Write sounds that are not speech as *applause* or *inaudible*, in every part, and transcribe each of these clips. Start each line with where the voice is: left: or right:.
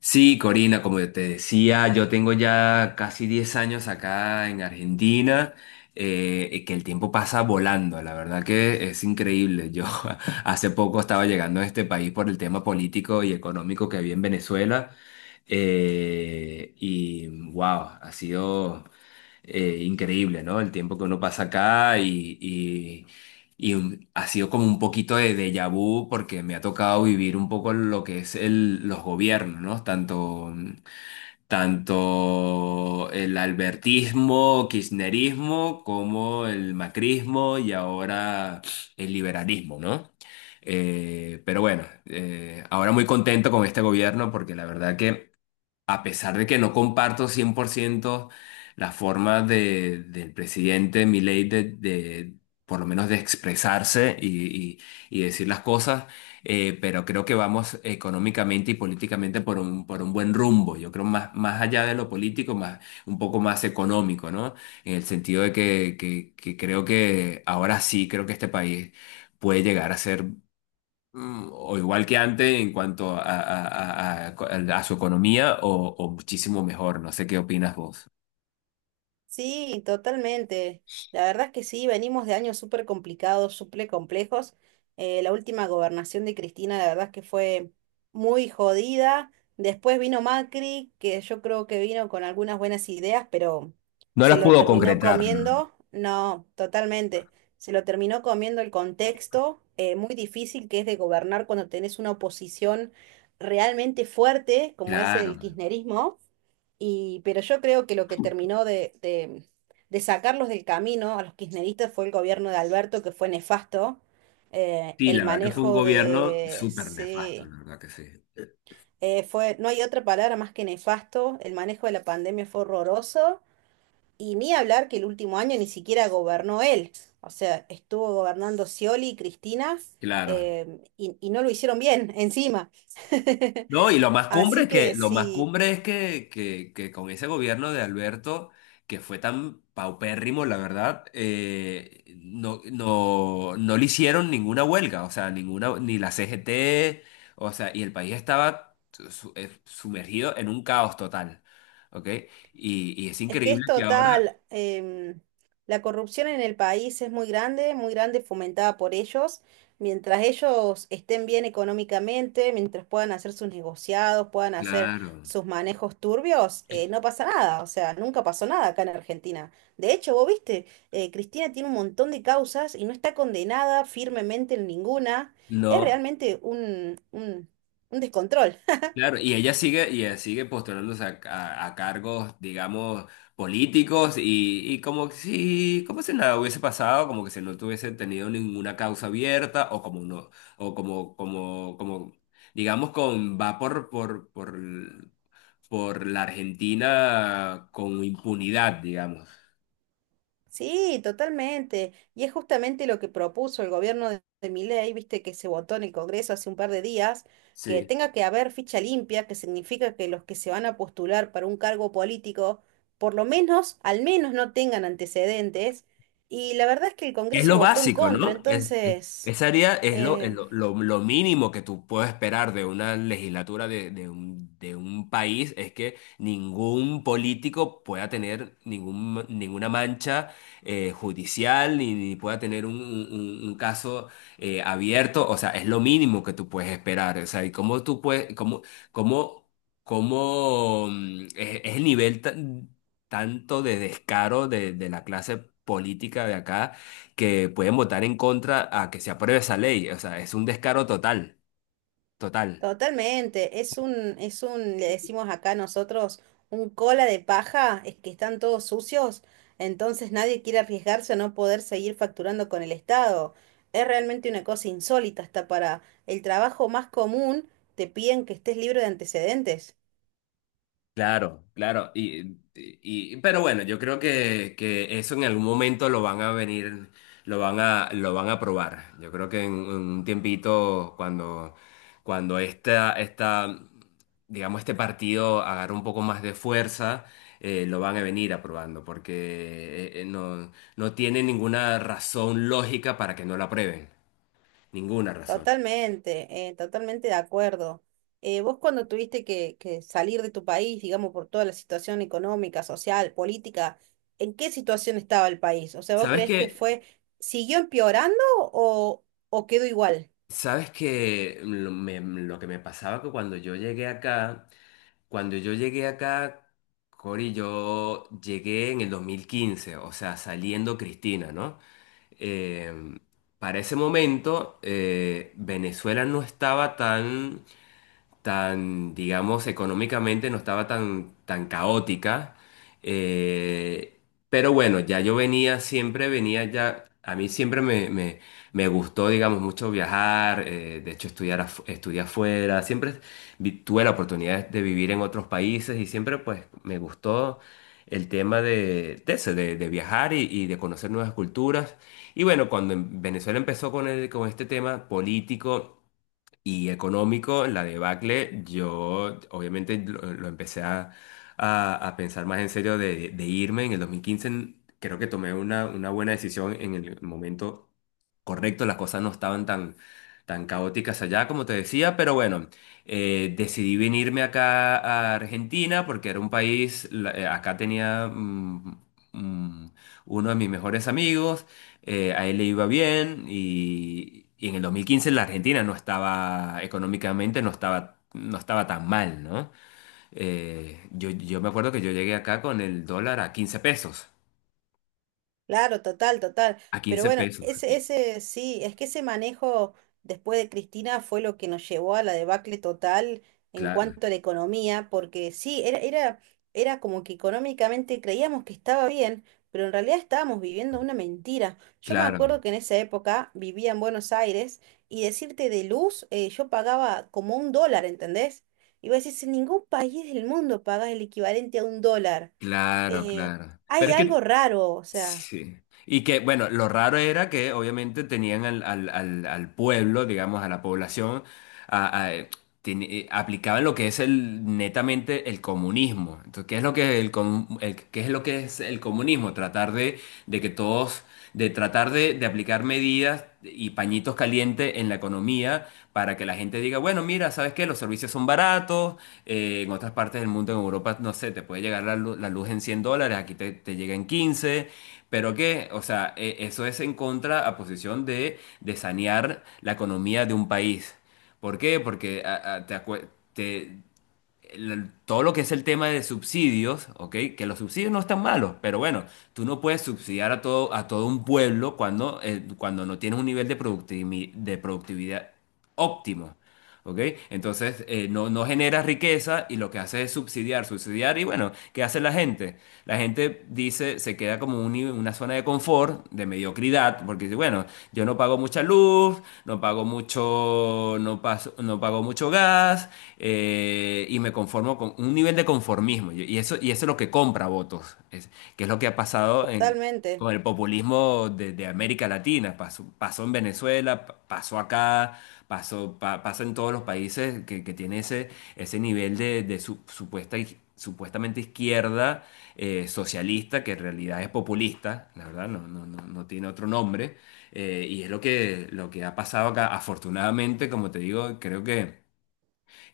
left: Sí, Corina, como te decía, yo tengo ya casi 10 años acá en Argentina, y que el tiempo pasa volando, la verdad que es increíble. Yo *laughs* hace poco estaba llegando a este país por el tema político y económico que había en Venezuela, y wow, ha sido increíble, ¿no? El tiempo que uno pasa acá ha sido como un poquito de déjà vu porque me ha tocado vivir un poco lo que es los gobiernos, ¿no? Tanto el albertismo, kirchnerismo, como el macrismo y ahora el liberalismo, ¿no? Pero bueno, ahora muy contento con este gobierno porque la verdad que a pesar de que no comparto 100% la forma del presidente Milei por lo menos de expresarse y- y decir las cosas. Pero creo que vamos económicamente y políticamente por por un buen rumbo. Yo creo más allá de lo político, más, un poco más económico, ¿no? En el sentido de que creo que ahora sí, creo que este país puede llegar a ser o igual que antes en cuanto a su economía o muchísimo mejor. No sé qué opinas vos.
right: Sí, totalmente. La verdad es que sí, venimos de años súper complicados, súper complejos. La última gobernación de Cristina, la verdad es que fue muy jodida. Después vino Macri, que yo creo que vino con algunas buenas ideas, pero
left: No
right: se
left: las
right: lo
left: pudo
right: terminó
left: concretar, ¿no?
right: comiendo. No, totalmente. Se lo terminó comiendo el contexto, muy difícil que es de gobernar cuando tenés una oposición realmente fuerte, como es
left: Claro.
right: el kirchnerismo. Y pero yo creo que lo que terminó de sacarlos del camino a los kirchneristas fue el gobierno de Alberto, que fue nefasto.
left: Sí,
right: El
left: la verdad que fue un
right: manejo
left: gobierno
right: de...
left: súper nefasto,
right: Sí,
left: la verdad que sí.
right: fue, No hay otra palabra más que nefasto. El manejo de la pandemia fue horroroso. Y ni hablar que el último año ni siquiera gobernó él. O sea, estuvo gobernando Scioli y Cristina,
left: Claro.
right: y no lo hicieron bien *laughs* encima. *laughs*
left: No, y lo más cumbre
right: Así
left: es que,
right: que
left: lo más
right: sí.
left: cumbre es que con ese gobierno de Alberto, que fue tan paupérrimo, la verdad, no, no, no le hicieron ninguna huelga, o sea, ninguna, ni la CGT, o sea, y el país estaba sumergido en un caos total, ¿ok? Y es
right: Es que
left: increíble
right: es
left: que ahora,
right: total, la corrupción en el país es muy grande, fomentada por ellos. Mientras ellos estén bien económicamente, mientras puedan hacer sus negociados, puedan hacer
left: claro,
right: sus manejos turbios, no pasa nada. O sea, nunca pasó nada acá en Argentina. De hecho, vos viste, Cristina tiene un montón de causas y no está condenada firmemente en ninguna. Es
left: no.
right: realmente un descontrol.
left: Claro, y ella sigue postulándose a cargos, digamos, políticos, y como que si, como si nada hubiese pasado, como que si no tuviese tenido ninguna causa abierta, o como no, o como, digamos, con va por la Argentina con impunidad, digamos.
right: Sí, totalmente. Y es justamente lo que propuso el gobierno de Milei, viste que se votó en el Congreso hace un par de días, que
left: Sí.
right: tenga que haber ficha limpia, que significa que los que se van a postular para un cargo político, por lo menos, al menos no tengan antecedentes. Y la verdad es que el
left: Es
right: Congreso
left: lo
right: votó en
left: básico,
right: contra,
left: ¿no? Esa área es
right: eh,
left: lo mínimo que tú puedes esperar de una legislatura de un país. Es que ningún político pueda tener ninguna mancha judicial ni, ni pueda tener un caso abierto. O sea, es lo mínimo que tú puedes esperar. O sea, ¿y cómo tú puedes, cómo, cómo, es el nivel tanto de descaro de la clase política de acá, que pueden votar en contra a que se apruebe esa ley? O sea, es un descaro total, total.
right: totalmente. Le decimos acá nosotros un cola de paja, es que están todos sucios, entonces nadie quiere arriesgarse a no poder seguir facturando con el Estado. Es realmente una cosa insólita, hasta para el trabajo más común te piden que estés libre de antecedentes.
left: Claro, claro. Pero bueno, yo creo que eso en algún momento lo van a venir, lo van lo van a probar. Yo creo que en un tiempito, cuando, cuando esta, esta, digamos, este partido agarre un poco más de fuerza, lo van a venir aprobando, porque no, no tiene ninguna razón lógica para que no lo aprueben. Ninguna razón.
right: Totalmente, totalmente de acuerdo. Vos cuando tuviste que salir de tu país, digamos, por toda la situación económica, social, política, ¿en qué situación estaba el país? O sea, ¿vos
left: ¿Sabes
right: crees que
left: qué?
right: fue, siguió empeorando o quedó igual?
left: ¿Sabes qué? Lo que me pasaba que cuando yo llegué acá, Cori, yo llegué en el 2015, o sea, saliendo Cristina, ¿no? Eh, para ese momento, Venezuela no estaba tan... tan, digamos, económicamente no estaba tan caótica. eh, pero bueno, ya yo venía, siempre venía ya, a mí me gustó, digamos, mucho viajar. De hecho estudiar, estudié afuera, siempre tuve la oportunidad de vivir en otros países y siempre pues me gustó el tema eso, de viajar y de conocer nuevas culturas. Y bueno, cuando en Venezuela empezó con este tema político y económico, la debacle, yo obviamente lo empecé a pensar más en serio de irme. En el 2015 creo que tomé una buena decisión en el momento correcto. Las cosas no estaban tan caóticas allá como te decía, pero bueno, decidí venirme acá a Argentina porque era un país, acá tenía... mm, uno de mis mejores amigos, a él le iba bien y en el 2015 la Argentina no estaba, económicamente no estaba, no estaba tan mal, ¿no? Yo me acuerdo que yo llegué acá con el dólar a 15 pesos,
right: Claro, total, total.
left: a
right: Pero
left: 15
right: bueno,
left: pesos,
right: ese,
left: y
right: ese, sí, es que ese manejo después de Cristina fue lo que nos llevó a la debacle total en
left: claro,
right: cuanto a la economía, porque sí, era como que económicamente creíamos que estaba bien, pero en realidad estábamos viviendo una mentira. Yo me
left: claro,
right: acuerdo que en esa época vivía en Buenos Aires y decirte de luz, yo pagaba como un dólar, ¿entendés? Y vos decís, en ningún país del mundo pagas el equivalente a un dólar.
left: claro,
right: Eh,
left: claro. Pero
right: Hay
left: es que,
right: algo raro, o sea.
left: sí. Y que, bueno, lo raro era que obviamente tenían al pueblo, digamos, a la población a- a- aplicaban lo que es el netamente el comunismo. Entonces, ¿qué es lo que qué es lo que es el comunismo? Tratar de que todos, de tratar de aplicar medidas y pañitos calientes en la economía para que la gente diga, bueno, mira, ¿sabes qué? Los servicios son baratos. En otras partes del mundo, en Europa, no sé, te puede llegar la luz en $100, aquí te llega en 15. Pero que, o sea, eso es en contra a posición de sanear la economía de un país. ¿Por qué? Porque a- te acue- te- el- todo lo que es el tema de subsidios, ¿ok? Que los subsidios no están malos, pero bueno, tú no puedes subsidiar a todo un pueblo cuando, cuando no tienes un nivel de de productividad óptimo. ¿Ok? Entonces, no, no genera riqueza y lo que hace es subsidiar, subsidiar. Y bueno, ¿qué hace la gente? La gente dice, se queda como una zona de confort, de mediocridad, porque dice, bueno, yo no pago mucha luz, no pago mucho, no pago mucho gas. Y me conformo con un nivel de conformismo. Y y y eso es lo que compra votos, que es lo que ha pasado en
right: Totalmente,
left: con el populismo de América Latina. Pasó, pasó en Venezuela, pasó acá, pasó, pasa en todos los países que tiene ese, ese nivel de supuesta, supuestamente izquierda socialista, que en realidad es populista, la verdad, no, no, no, no tiene otro nombre. Y es lo que ha pasado acá. Afortunadamente, como te digo,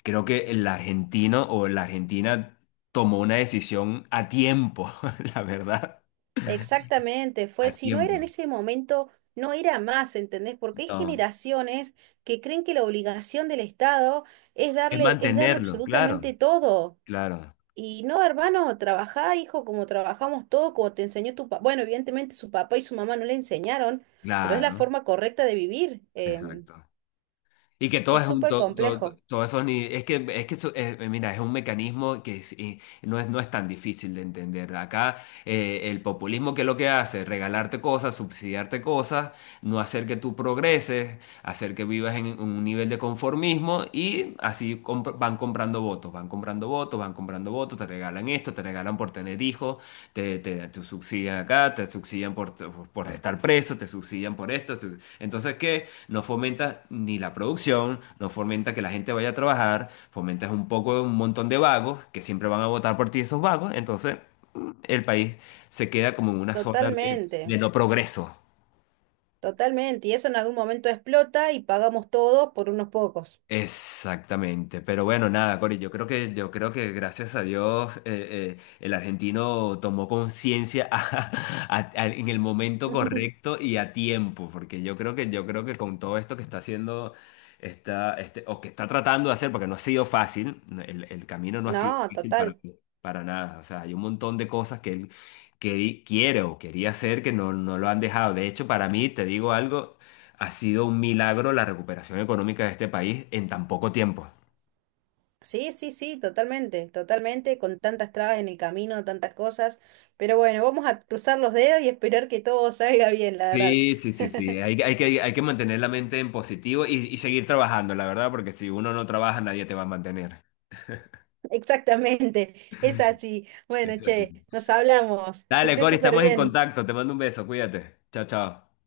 left: creo que el argentino o la argentina tomó una decisión a tiempo, *laughs* la verdad,
right: exactamente, fue,
left: a
right: si no era en
left: tiempo.
right: ese momento, no era más, ¿entendés? Porque hay
left: No.
right: generaciones que creen que la obligación del Estado
left: Es
right: es darle
left: mantenerlo, claro,
right: absolutamente todo.
left: claro,
right: Y no, hermano, trabajá, hijo, como trabajamos todos, como te enseñó tu papá. Bueno, evidentemente su papá y su mamá no le enseñaron, pero es la
left: claro,
right: forma correcta de vivir.
left: exacto. Y que todo
right: Es
left: es un,
right: súper complejo,
left: todo eso ni, es que eso, mira, es un mecanismo y no es, no es tan difícil de entender. Acá el populismo que lo que hace, es regalarte cosas, subsidiarte cosas, no hacer que tú progreses, hacer que vivas en un nivel de conformismo, y así van comprando votos, van comprando votos, van comprando votos, te regalan esto, te regalan por tener hijos, te subsidian acá, te subsidian por estar preso, te subsidian por esto. Entonces, ¿qué? No fomenta ni la producción, no fomenta que la gente vaya a trabajar, fomentas un poco un montón de vagos que siempre van a votar por ti esos vagos. Entonces, el país se queda como en una zona de
right: totalmente,
left: no progreso.
right: totalmente. Y eso en algún momento explota y pagamos todos por unos pocos.
left: Exactamente, pero bueno, nada, Cori, yo creo que gracias a Dios, el argentino tomó conciencia *laughs* en el momento
right: *laughs*
left: correcto y a tiempo, porque yo creo que con todo esto que está haciendo, o que está tratando de hacer, porque no ha sido fácil. No, el camino no ha sido
right: No,
left: fácil
right: total.
left: para nada. O sea, hay un montón de cosas que él quiere o quería hacer que no, no lo han dejado. De hecho, para mí, te digo algo. Ha sido un milagro la recuperación económica de este país en tan poco tiempo.
right: Sí, sí, sí, totalmente, totalmente, con tantas trabas en el camino, tantas cosas, pero bueno, vamos a cruzar los dedos y esperar que todo salga bien, la verdad.
left: Sí, sí, sí, sí. Hay, hay que mantener la mente en positivo y seguir trabajando, la verdad, porque si uno no trabaja, nadie te va a mantener.
right: *laughs* Exactamente, es así. Bueno,
left: Es así.
right: che, nos hablamos, que
left: Dale,
right: esté
left: Cori,
right: súper
left: estamos en
right: bien.
left: contacto. Te mando un beso, cuídate. Chao, chao.